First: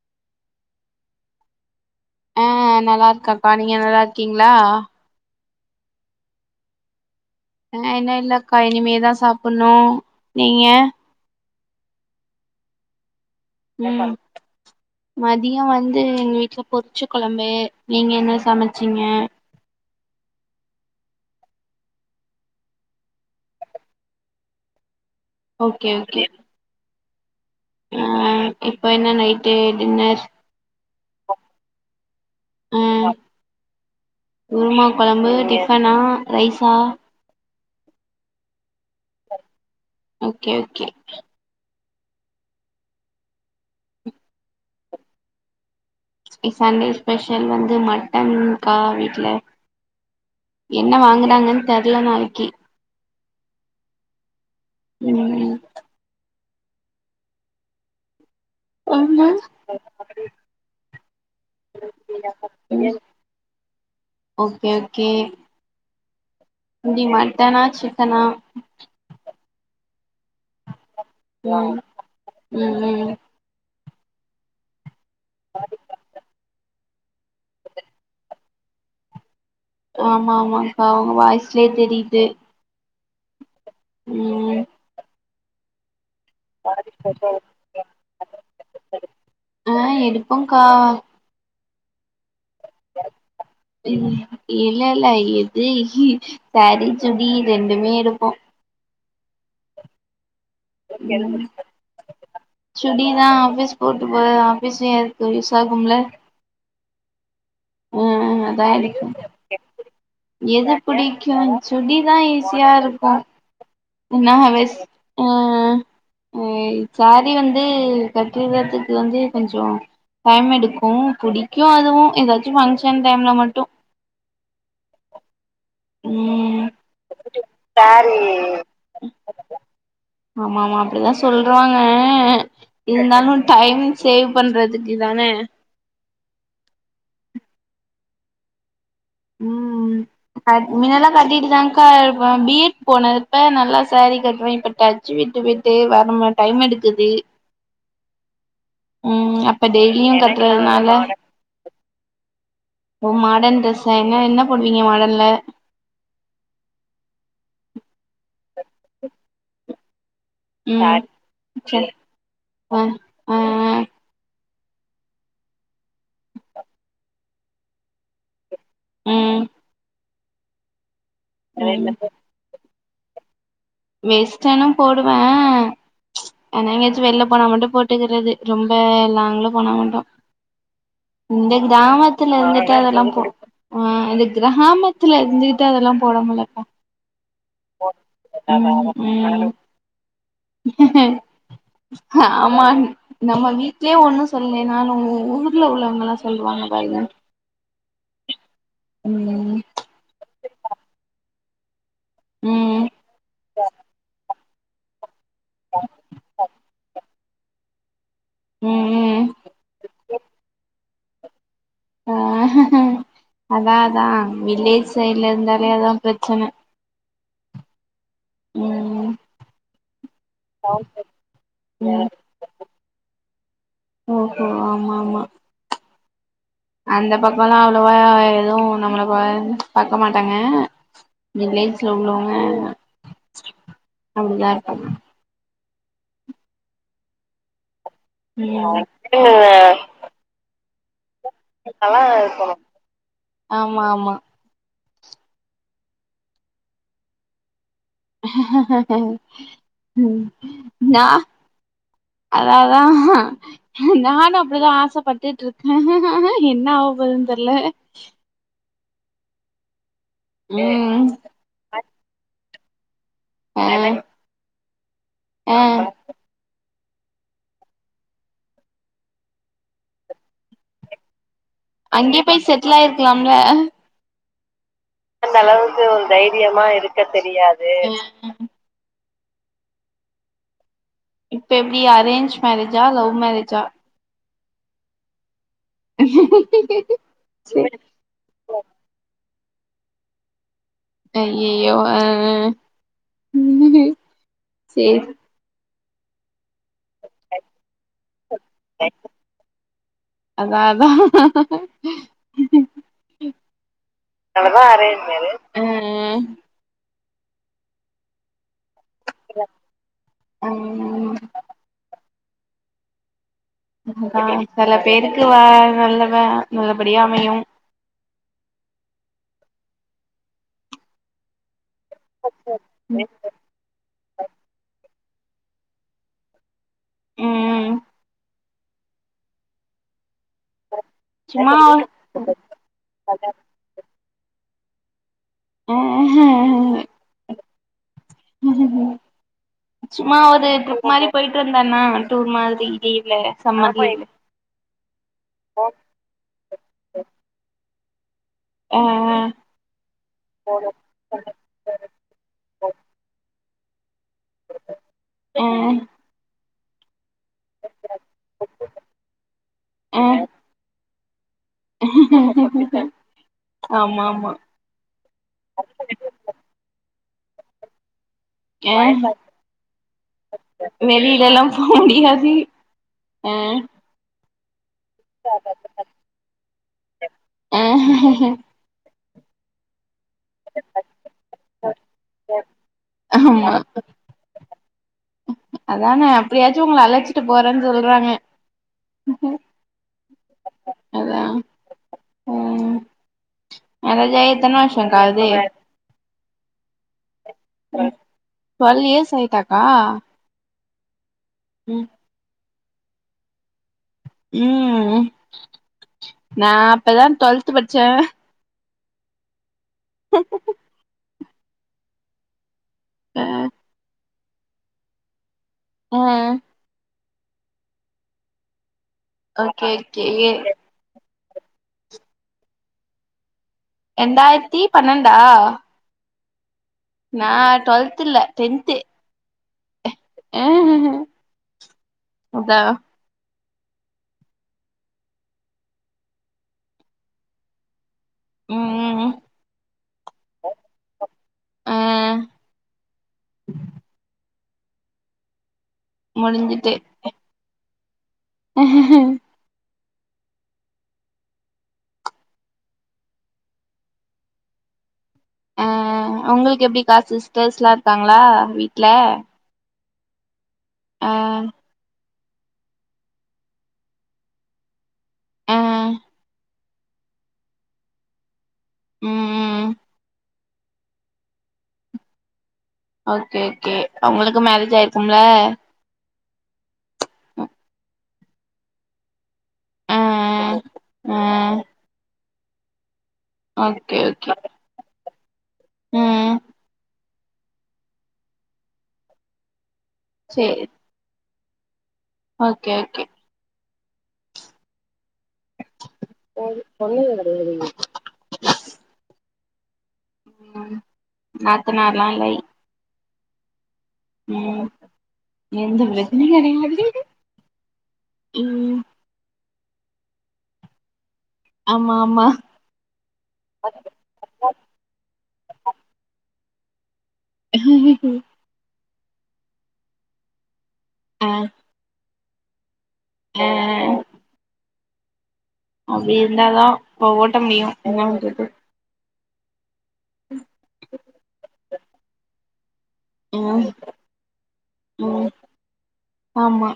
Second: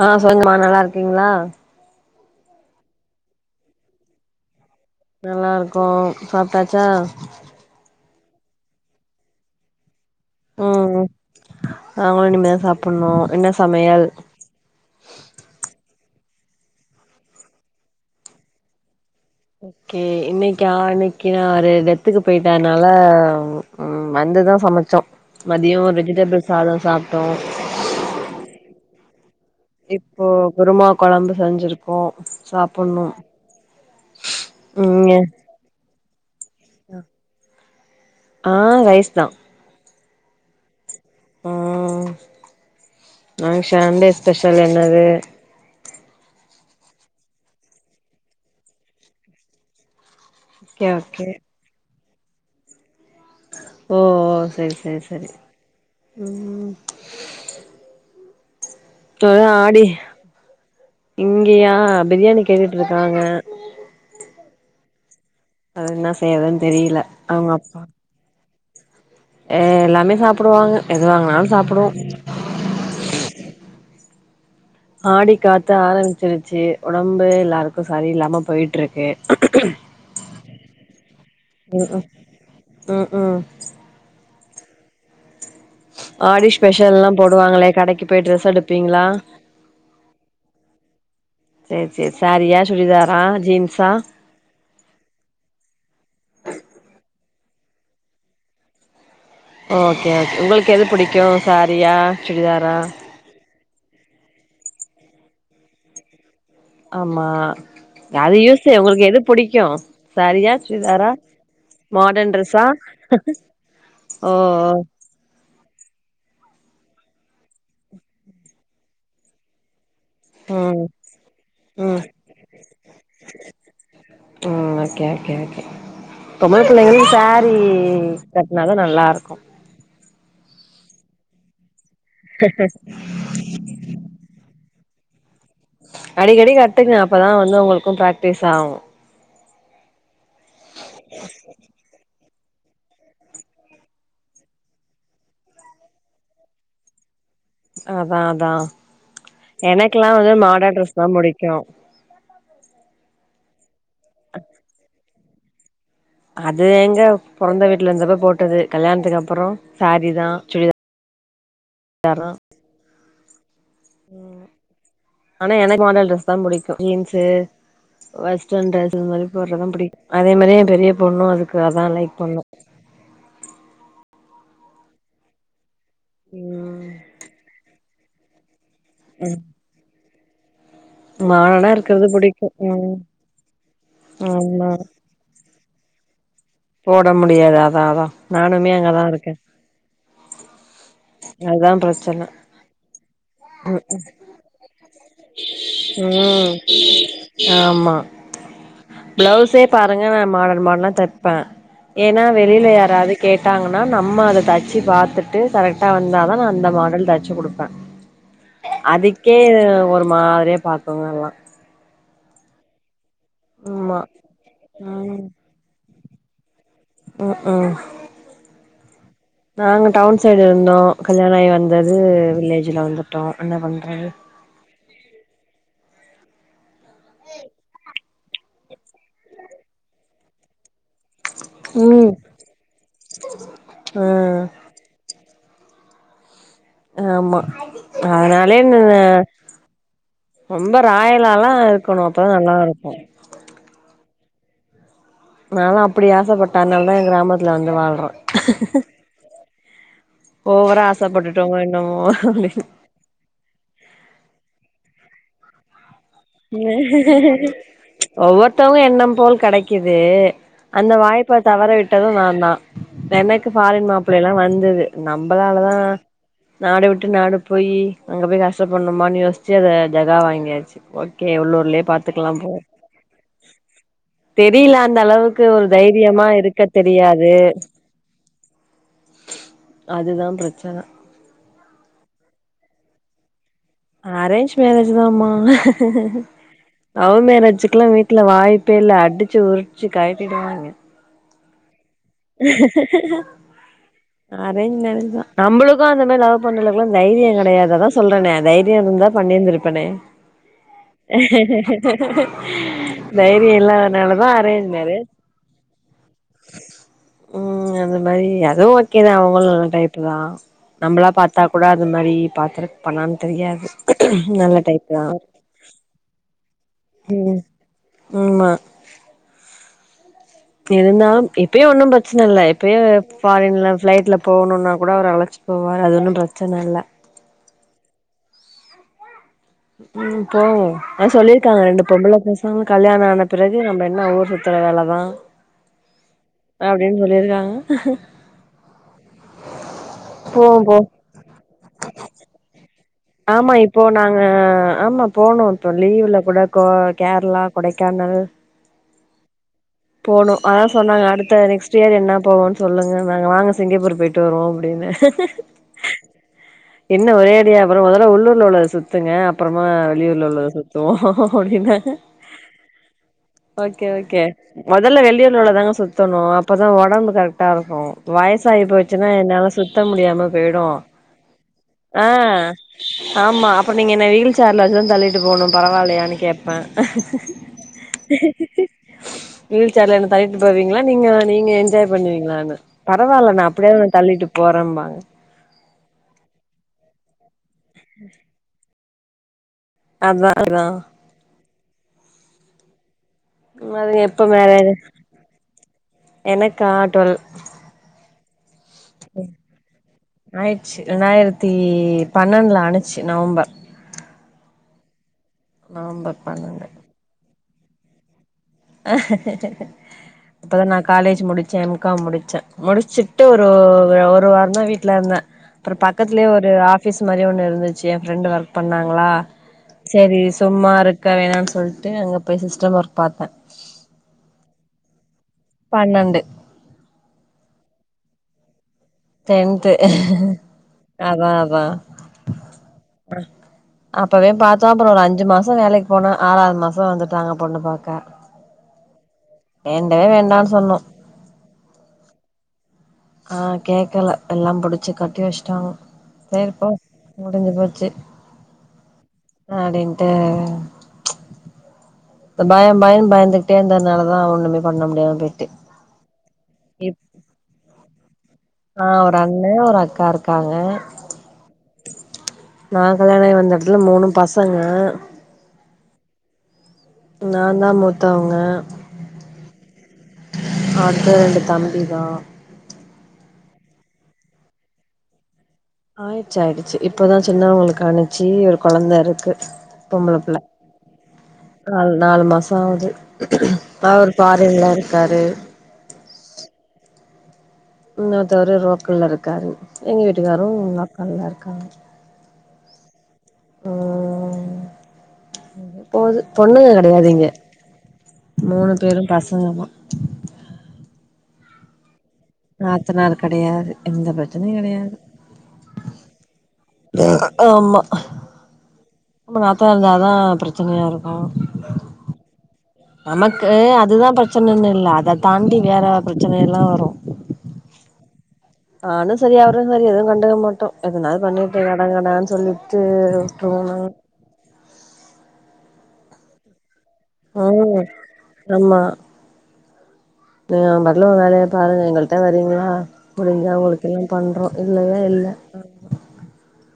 ஆ [unintelligible] நல்லா இருக்கீங்ளா அ நல்லா இருக்கப்பா நீங்க நல்லா இருக்கீங்ளா நல்லா இருக்கோ சாப்டாச்சா நா இன்னு இல்லக்கா இனிமேதா சாப்புன்னோ நீங்க ம் நாங்களு இனிமே சாப்புண்ணோ ம் மதியோ வந் து எங்க வீட்ல பொரிச்ச கொலம்பு நீங்க என்ன சமச்சீங்க ஓகே இன்னைக்கா இன்னைக்கு நா ஒரு டெத்துக்கு போய்ட்ட அத்னால ம் வ துதா சமச்சோ மதியோ ஓகே ஓகே வெஜிடபிள் சாதோ சாப்டோ ஆ இப்ப என்ன நைட் இப்போ குருமா கொழம்பு செஞ்சிருக்கோ சாப்புட்ணு அ குருமா ம் கொழம்பு டிஃபனா ரைசா ஆ ரைஸ் தா ஓகே ஓகே ம் நாளிக் ஷன்டே ஸ்பெஷல் என்னது சண்டே ஸ்பெஷல் வந்து மட்டன் கா வீட்ல ஓகே என்ன ஓகே வாங்குறாங்கன் தெர்ல நாளைக்கி ஓஓ செரி செரி செரி ம் ம் இப்பதா ஆடி இங்கியா பிரியாணி கேட்டுட்ருக்காங்க ஓகே ஓகே செய்யறதுன்னு தெரியல எப்டி அவங்க மட்டனா அப்பா சிக்கனா ஏ எல்லாமே சாப்டுவாங்க எது வாங்னாலு ம் சாப்டுவோ ம் ம் ஆடி காத்து ஆரம்பிச்சிருச்சு ஒடம்பே எல்லாருக்கு சரி இல்லாம போயிட்ருக்கு ஆமா ஆமா பாவ் உங்க வாய்ஸ்ல்யே தெரிது ம்க்ம் ம் ஆடி ஸ்பெஷல் எல்லா போடுவாங்களே கடைக்கு போய் ட்ரெஸ் எடுப்பீங்களா ஆ எடுப்போங்கா செர் செர் சேரியா இல்லில்ல எது சேரி சுடி ரெண்டுமே எடுப்போ ஓகே ஓகே உங்களுக்கு எது புடிக்கு ம் சேரீயா சுடிதாரா சுடிதா ஆஃபீஸ் போட்டு போ ஆஃபீஸ்லே யாருக்கு யூஸ் ஆகும்ல ஆமா ஓ அது யூஸ்சே உங்களுக்கு எது புடிக்கு சாரியா எது சுடிதாரா புடிக்கு மாடர்ன் ட்ரெஸ்ஸா ஓ நா அவேஸ் ஆ அ சாரீ வந்து கட்டீறதுக்கு வந்து கொஞ்சோ டைம் ஓ ம் எடுக்கு புடிக்கோ ம் அதுவு ஏதாச்சு ஃபங்ஷன் டைம்ல மட்டு ம் ஓகே ஓகே ஓகே பொம்பள ம் புள்ளைங்களுக்கு சாரீ கட்னாதா நல்லாருக்கு ஆமா ஆமா அப்படிதா சொல்றாங்க இருந்தாலு டைம் சேவ் பண்றதுக்கு இதானே அடிக்கடி கட்டுங்க அப்பதா வந்து உங்களுக்கு பிராக்டிஸ் ஆகு ம் ம் அட்மின்னெல்லா கட்டிட்டுதாக்கா இ நா பி எட் போனதுப்ப நல்லா சாரீ கட்டுவே இப்ப டச்சு விட்டு விட்டு வர மா டைம் எடுக்குது அதா அதா ம் அப்ப எனக்குல்லா டெய்லியு வந்து மாடர்ன் கட்டுறதுனால டரெஸ் தா புடிக்கு ஓ மாடர்ன் ட்ரெஸ்ஸ என்ன என்ன போடுவீங்க மாடர்ன்ல அது எங்க பொறந்த வீட்ல இருந்தப்ப போட்டது கல்யாணத்துக்கப்புற சாரீதா சுடிதா சா ஆ ஆ ஆனா எனக்கு மாடர்ன் ட்ரெஸ்தா புடிக்கு ஜீன்ஸ்சு வஸ் [unintelligible] மாரி ம் ம் போடுறதுதா பிடிக்கு அதே மாரி ஏ பெரிய பொண்ணு அதுக்கு அதா லைக் பண்ணு வேஸ்டான போடுவே ஏனா ம் எங்கயாச்சு வெள்ள போனா மட்டு போட்டுக்கிறது ரொம்ப லாங்ல போனா மட்டு இந்த மாடலா இருக்கறது கிராமத்துல புடிக்கு இருந்துட்டு ம் அதெல்லாம் போ ஆ இந்த ஆமா கிராமத்துல இருந்துகிட்டு அதெல்லா போட முல்ல போட முடியாது அதா அதா நானுமே ம் அங்கதா இருக்கே அதுதா பிரச்சன ஆமாம் நம்ம வீட்லயே ஒண்ணு சொல்லலேன்னாலு ஊர்ல உள்ளவங்கள்லா சொல் ம் லுவாங்க பாருங்க ஆமா ம் பிளவுஸே பாருங்க நா மாடர்ன் மாடர்ன்னா தெப்ப ஏன்னா வெளியில ம் யாராவது கேட்டாங்கன்னா நம்ம அத தச்சு பாத்துட் டு கரெக்டா வந்தாதா நா அந்த மாடல் தச்சு குடுப்பே ம் ம் அதுக்கே ஒரு மாரியா பாக்குங்க எல்லா ஆ அதா ஆமா அதா வில்லேஜ் ம் சைட்ல இருந்தாலே அதா பிரச்சன ம் ம் ம் நாங்க டவுன் சைடு இருந்தோ கல்யாண ஆயி வந்தது ம் வில்லேஜ்ல வந்தோ ஓஹோ ஆமாமா அந்த பக்கல்லா அவ்வளவா எதுவு நம்மள பா பாக்க மாட்டாங்க வில்லேஜ்ல ம் உள்ளவங்க ஆ அப்படிதா இருப்பாங்க ஆமா அதனாலே நா ம் ரொம்ப ராய ல்லா இருக்கணு அப்பதா நல்லாருக்கு ஆமா ஆமா நான்லா அப்டி ஆசைப்பட் அதனால்தா ஏ கிராமத்துல வந் ம் ஓவரா நா ஆசப்பட்டுட்டோமோ என்னமோ அப்டி அதாதா நானு அப்டிதா ஆசப்பட்டுட்ருக்கே ஒவ்வ வொருதங்க எண்ணம் போல் கெடைக்குது அந்த ம் வாய்ப்ப தவற விட்டது நாந்தா எனக்கு ஆ ஃபாரின் மாப்பிள்ளைலா வந்தது ஆ நம்மளாலதா நாடு விட்டு நாடு போய் அங்க போய் கஷ்டப்பண்ணுமான்னு யோசிச்சு அத ஜகா வாங்கியாச்சு ஓ கே உள்ளூர்லயே அங்கயே பாத்துக்கலாம் போய் போ செட்டில் ஆயிருக்கலாம்ல வெளீல அந்தளவுக்கு ஒரு தைரியமா இருக்கத் தெரியாது அதுதா ப்ரச்சன இப்ப எப்டி அரேன்ஞ்ச் மேரேஜா லௌ மேரேஜா அரேன்ஞ்ச் மேரேஜு தாம்மா லௌ மேரேஜுக்குல்லா வீட்ல வாய்ப்பே இல்ல அடிச் சி உருச்சி கயட்டிடுவாங்க ஐயையோ ஆ அரேன்ஞ் சேரி மேரேஜ் தா நம்பளுக்கு அந்த மாரி லௌ பண்றளவுக்குல்லா தைரியொ கடையாது அதா சொல்றனே தைரியொ இருந்தா பண்ணிருந்திருப்பனே அதா அதா ஹ தைரியொ இல்லாதனாலதா அரேண்ஞ் மேரே ஆ ம் அது மாரி அ அதுவு ஓகே தா அவுங்களு நல்ல டைப்பு தா நம்பளா ம் பாத்தாக் கூட அது மாரி பாத்துருக் பண்ண தெரியாது அதா நல்ல சில டைப் தா பேருக்கு வ நல்லவ நல்லபடியா அமையு ம் ஆமா இருந்தாலும் இப்பயு ஒன்னும் ப்ரச்சன இல்ல இப்பயு ம் ஃபாரின்ல ஃப்ளைட்ல போவணுன்னா கூட அவர் அழச்சிட் போவாரு அது ஒன்னும் ப்ரச்சன இல்ல ம் ம் போவோ அது சும்மா சொல்லிருக்காங்க ரெண்டு பொம்பள பசங்ள கல்யாண ஆன பிறகு நம்ம என்ன ஊர் சுத்துற வேலதா ம் அப்டின் சொல்லிருக்காங்க சும்மா ஒரு போவோ போ ட்ரிப் மாரி போயிட்டு வந்தா என்ன டூர் மாதிரி லீவ்ல ஆமா சம்மர் இப்போ லீவ்ல நாங்க ஆமா போணு இப்ப லீவுல கூட கொ கேர்ளா கொடைக்கானல் ஆ போணு அதா சொன்னாங்க அடுத்த நெக்ஸ்ட்டியர் என்னா போவன் சொல்லுங்கன்னாங்க வாங்க சிங்கப்பூர் போயிட் ட்டு வருவோ அப்டின்ன ஆ என்ன ஒரே அடியா அப்பறொ மொதல்ல உள்ளூர்ல உள்ளத சுத்துங்க அப்பறமா ஆ வெளியூர்ல உள்ளத சுத்துவோ அப்டின்னாங்க ஓகே ஆமா ஓகே ஆமா மொதல்ல வெளியூர்ல உள்ளதாங்க சுத்தணு அப்பதா ஒடம்பு கரெக்ட்டா இருக்கு வயசாயி ஆ போச்சுன்னா என்னால சுத்த முடியாம பேய்டு வெளியிலல்லா போ ஆ முடியாது ஆ ஆமா அப்பறொ நீங்க என்ன வீல் சேர்லதா தள்ளிட்டு போணு பரவா இல்லையானு கேப்ப ஆ வீல் சேர்ல என்ன தள்ளிட்டு போவீங்ளா நீங்க நீங்க என்ஜாய் பண்ணுவீங்களானு பரவால்ல நா ஆமா அப்டியாது ஒன்ன தள்ளிட்டு போறம்பாங் அ அதான அப்டியாச்சு உங்கள அழச்சிட்டு போறன் சொல்றாங்க அதா அதா அதா ம் அதுங்க மேரேஜ் எப்ப ஆயி எத்தன மேரேஜ் வருஷோக்கா ஆகுது எனக்கா ட்வல் ட்வல் இயர்ஸ் ஆய்ட்டாக்கா ச் ரெண்டாயிரத்தி பன்னெண்ட்ல ஆனுச்சி நவம்பர் ம் நவம்பர் நா பன்னெண்டு அப்பதா டுவல்த்து படிச்ச அப்பதா நான் காலேஜ் முடிச்ச எம் காம் முடிச்ச அ முடிச்சிட்டு ஒரு ஒரு வாரந்தா வீட்ல இருந்த அப்பறொ அ பக்கத்லயே ஒரு ஆஃபிஸ் மாரி ஒண்ணு இருந்துச்சி ஏ ஃப்ரெண்டு ஒர்க் பண்ணாங்ளா ஓகே ஓகே சேரி சும்மா இருக் க்க வேணான் சொல்ட்டு அங்க போய் சிஸ்டம் ஒர்க் பாத்த ரெண்டாயர்த்தி பன்னெண் பன்னெண்டு நா டுவல்த்து இல்ல டென்த்து டென்த்து அதா அதா அதா அப்பவே பாத்தோ அப்பறோ ஒரு அஞ்சி மாசொ வேலக்கி போன ஆறாவ்து மாசொ வந்துட்டாங்க பொண்ணு பாக்க ம் ம் ம் வேண்டவே வேண்டானு சொன்னோ ம் ஆ கேக்கல எல்லா புடுச்சு கட்டி வச்டாங்க செரிப் போ முடிஞ்சு போச்சு அஹஹ் ஹ அப்டின்ட்டு இந்த பயொ பயொன் பயந்துக்கிட்டே இந்தனால தா ஒண்ணுமே பண்ண முடியாம போயிட்டு அ ஒங்களுக்கு இப் எப்டிக்கா சிஸ்டர்ஸ்லா இருக்காங்ளா ஆ ஒரு அண்ணே ஒரு அக்கா இருக்காங்க ஆ நா கல்யாணாயி வந்தெடத்துல மூனு பசங்க ஆ நா தா மூத்தவங்க ம் ம் ம் அடுத்தது ரெண்டு தம்பி தா ஓகே ஓகே அவுங்ளுக்கு மேரேஜ் ஆயிருக்கும்ல ஆயிருச்சு ஆயிடுச்சு இப்பதா சின்னவங்களுக்கு ஆனுச்சு ஒரு கொழந்த இருக்கு பொம்பள புள்ள ஆ நால் நாலு மாச ஆவுது ஓகே அவர் ஓகே ஃபாரின்ல இருக்காரு ம் இன்னொருத்தவரு ரோக்கல்ல இருக்காரு எங்க வீட்டுக்காரு சேரி லோக்கல்ல இருக்காங்க ஓகே ஓகே ம் ம் போது பொண்ணுங்க கெடையாது இங்க ம் மூணு பேரும் பசங்கதா ம் நாத்துனார்லா இல்லை நாத்தனார் கெடையாது எந்த பிரச்சனையு ம் கெடையாது எந்த பிரச்சனையு கெடயாதுடி ம் ஓ நாத்தனார் இருந்தாதா பிரச்சனையா இருக்கு ஆமா ஆமா நமக்கு அதுதா ப்ரச்சனன்னு இல்ல அத தாண்டி வேற ப்ரச்சனை எல்லா வரு நானு சரி அவரு சரி எதுவு கண்டுக்க மாட்டோ எதுனாது ஆ பண்ணிவுட்டு கடங்கடான்னு சொல்லி த்து ஆ உட்ருவோ நாங்க அப்டி இருந்தாதா இப்ப ஓட்ட முடியு ம் என்ன பண்றது நீ ஓம் பாட்ல ஓ வேலைய பாரு எங்கள்ட்ட வரீங்ளா முடுஞ்சா ம் அவுங்களுக்கெல்லா பண்றோ இல்லனா இல்ல ம் ஆமா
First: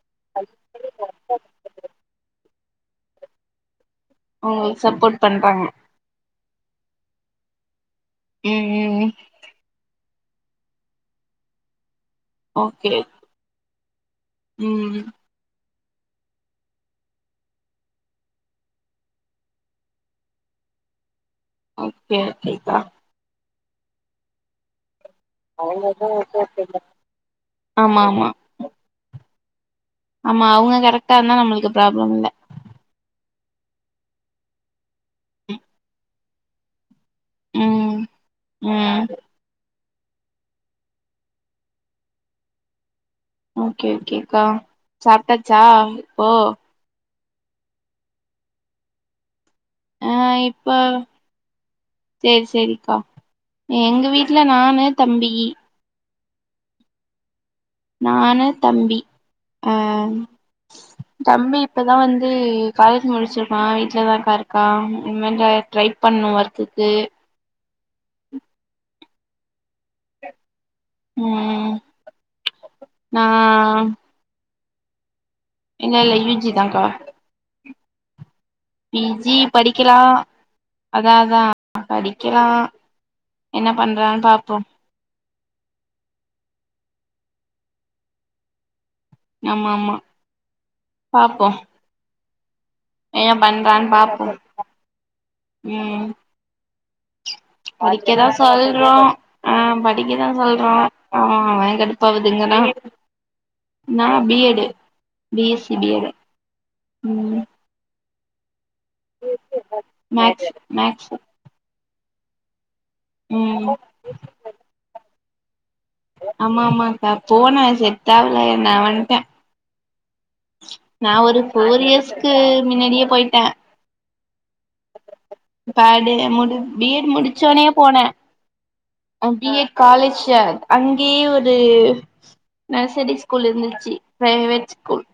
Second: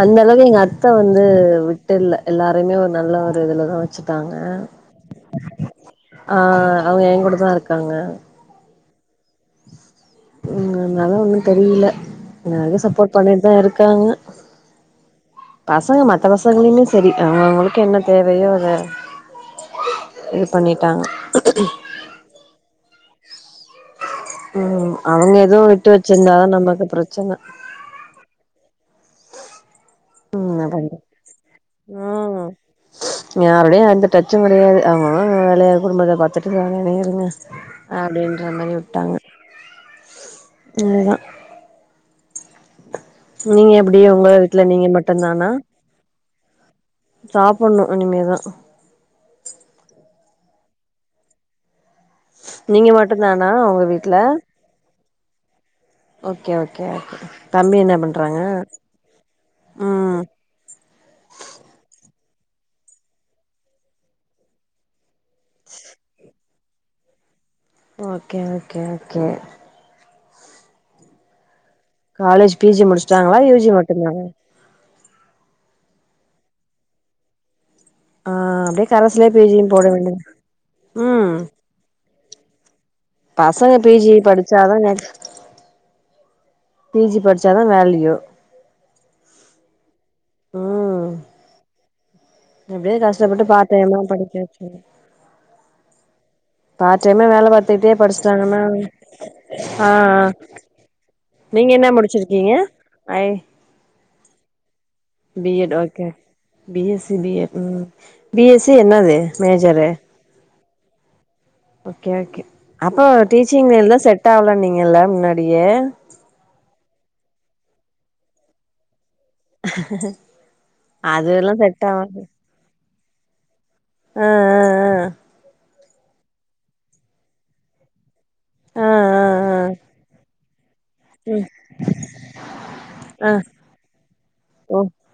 அந்த அளவு எங்க அத்த வந்து விட்டுல்ல எல்லாரைமே ஒர் நல்ல ஒரு இதுலதா வச்சு அவுங்களுக் சப்போர்ட் பண்றாங்க ஆ அவுங்க எ கூட தா இருக்காங்க ம் ம் ம் ம் அதுனால ஒண்ணு தெரியில இன்ன வரைக்கு ஓகே சப்போர்ட் பண்ணிட்தா இருக்காங்க ம் பசங்க மத்த பசங்களையுமே செரி அவுங்கவுங்களுக்கு என்ன தேவையோ அத இது பண்ணிட்டாங்க ஓகே ஓகேக்கா ம் அவங்க எதுவு விட்டு அவங்கதா வச்சிருந்தாதா நமக்கு பிரச்சன ஆமா ஆமா ஆமா ம் அவங்க [unintelligible] கரெக்டா இருந்தா நம்மளுக்கு ப்ராப்ளம் இல்ல ம் யாருடையு எந்த டச்சு கெடையாது அவுங்ககங்க அவுங்க வேலைய குடும்பத்த பாத்துட்டு [unintelligible] [unintelligible] ம் அப்டின்ற மாரி ம் விட்டாங்க இதுதா நீங்க ஓகே எப்டி உங்க ஓகேக்கா வீட்ல நீங்க மட்டுந்தானா சாப்ட்டாச்சா இப்போ சாப்புட்ணு இனிமேதா ஆ இப்ப சேரி நீங்க சேரிக்கா மட்டுந்தானா உங்க எங்க வீட்ல நானு தம்பி ஓகே ஓகே தம்பி என்ன பண்றாங்க நானு தம்பி ஆ ம் தம்பி இப்பதா வந்து வந்து காலேஜ் முடிச்சுருக்கான் வீட்லதாக்கா இருக்கான் இன்மே தா ட்ரை பண்ணு ஒர்க்குக்கு ஓகே ஓகே ஓகே ம் காலேஜ் பீ ஜி நா முடிச்ட்டாங்ளா யு ஜி மட்டுந்தானா இல்ல இல்ல யு ஜிதாக்கா ஆ அப்டியே பி கரஸ்லே ஜி யு போட படிக்கிறா வேண்டியதா அதா ம் அதா படிக்கெலா பசங்க பீ ஜி படிச்சாதாங்க பி ஜி படிச் டிச்சாதா வேல்யூ ஆமா ஆமா பாப்போ எப்டியாவது என்ன கஷ்டப்பட்டு பண்றான்னு பார்ட்டைம்மா பாப்போ படிக்க வச்சுடு பாத்துக்கிட்டே படிக்க தா படிச்சுட்டாங்கன்னா சொல்றோ ஆ படிக்கதா சொல்றோ ஆமா அவெ எங்கருந்து போகுதுங்கனா அய் நா B Ed B S C Ed okay Ed B S C B Ed ம் பி எஸ் சி என்னது மேஜரு மேக்ஸு ஓகே ஓகே அப்ப டீச்சி வேலதா செட் ஆவலன்னீங்கல்ல முன்னாடியே ஆமா ஆமாக்கா ஃபோனா செட்டாகவல நா வன்ட்டே அஹ்ஹுஹு நா ஒரு ஃபோர் இயர்ஸ்கு மின்னாடியே போயிட்டே அ அ அ பாடியே முடிச்சு பி எட் முடிச்சோனையே போனே ஆ ஆ ஆ அ பி ஆ எட் காலேஜு அங்கேயே ஒரு நர்சரி ஆ ஆ ஸ்கூல் இருந்துச்சு ப்ரைவேட் ஓ ஸ்கூல்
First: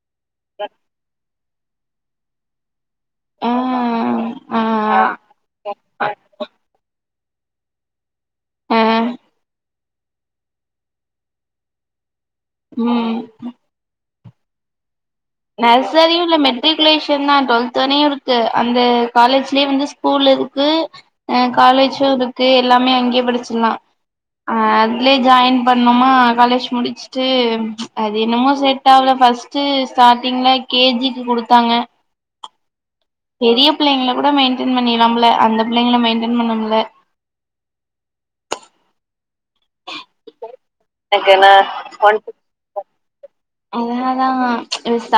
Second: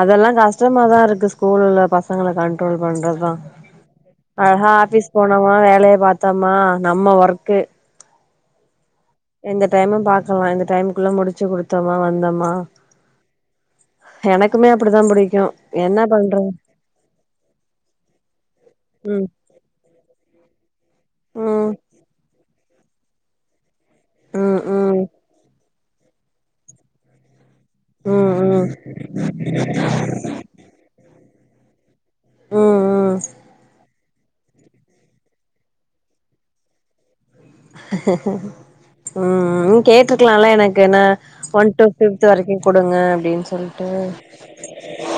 அதெல்லா கஸ்ட்டமா தா இருக்கு ஸ்கூல்ல பசங்கல கண்ட்ரோல் பண்றதா ஆ அழகா ஆபிஸ் ஆ போனமா வேலய பாத்தமா நம்ம ஒர்க் ர்கு ஆ இந்த டைமு பாத்தமா இந்த டைம்குள்ள முடிச்சு குடுத்தமா வந்தமா ம் ம் எனக்குமே அப்டிதா புடிக் நர்சரியும் இல்ல மெட்ரிகுலேஷன் தான் டுவெல்த் வரியு இருக்கு அந்த ம் காலேஜ்லியு வந்து ஸ்கூல் இருக் கு ஆ ம் காலேஜும் இருக்கு எல்லாமே அங்கயே படிச்சுர்லா அ ம் ம் அதுல்யே ஜாயின் பண்ணோமா காலேஜ் முடிச்சுட்டு அது ம் ம் என்னமோ ம் செட் ஆவுல ஃபஸ்ட்டு ஸ்டார்டிங்ல கேஜிக்கு குடுத்தாங்க ம் ம் பெரிய புள்ளைங்கள கூட மெயின்டென் பண்ணிர்லா போல அந்த புள்ளைங்கள மெயின்டென் பண்ணணுல்ல ம் ம் ம் கேட்டுருக்லால்ல எனக்கு நா எனக்குன ஒன் டூ ஃபிப்த் வரைக்கு குடுங்க அப்டின் சொல்ட்டு அதனாலதா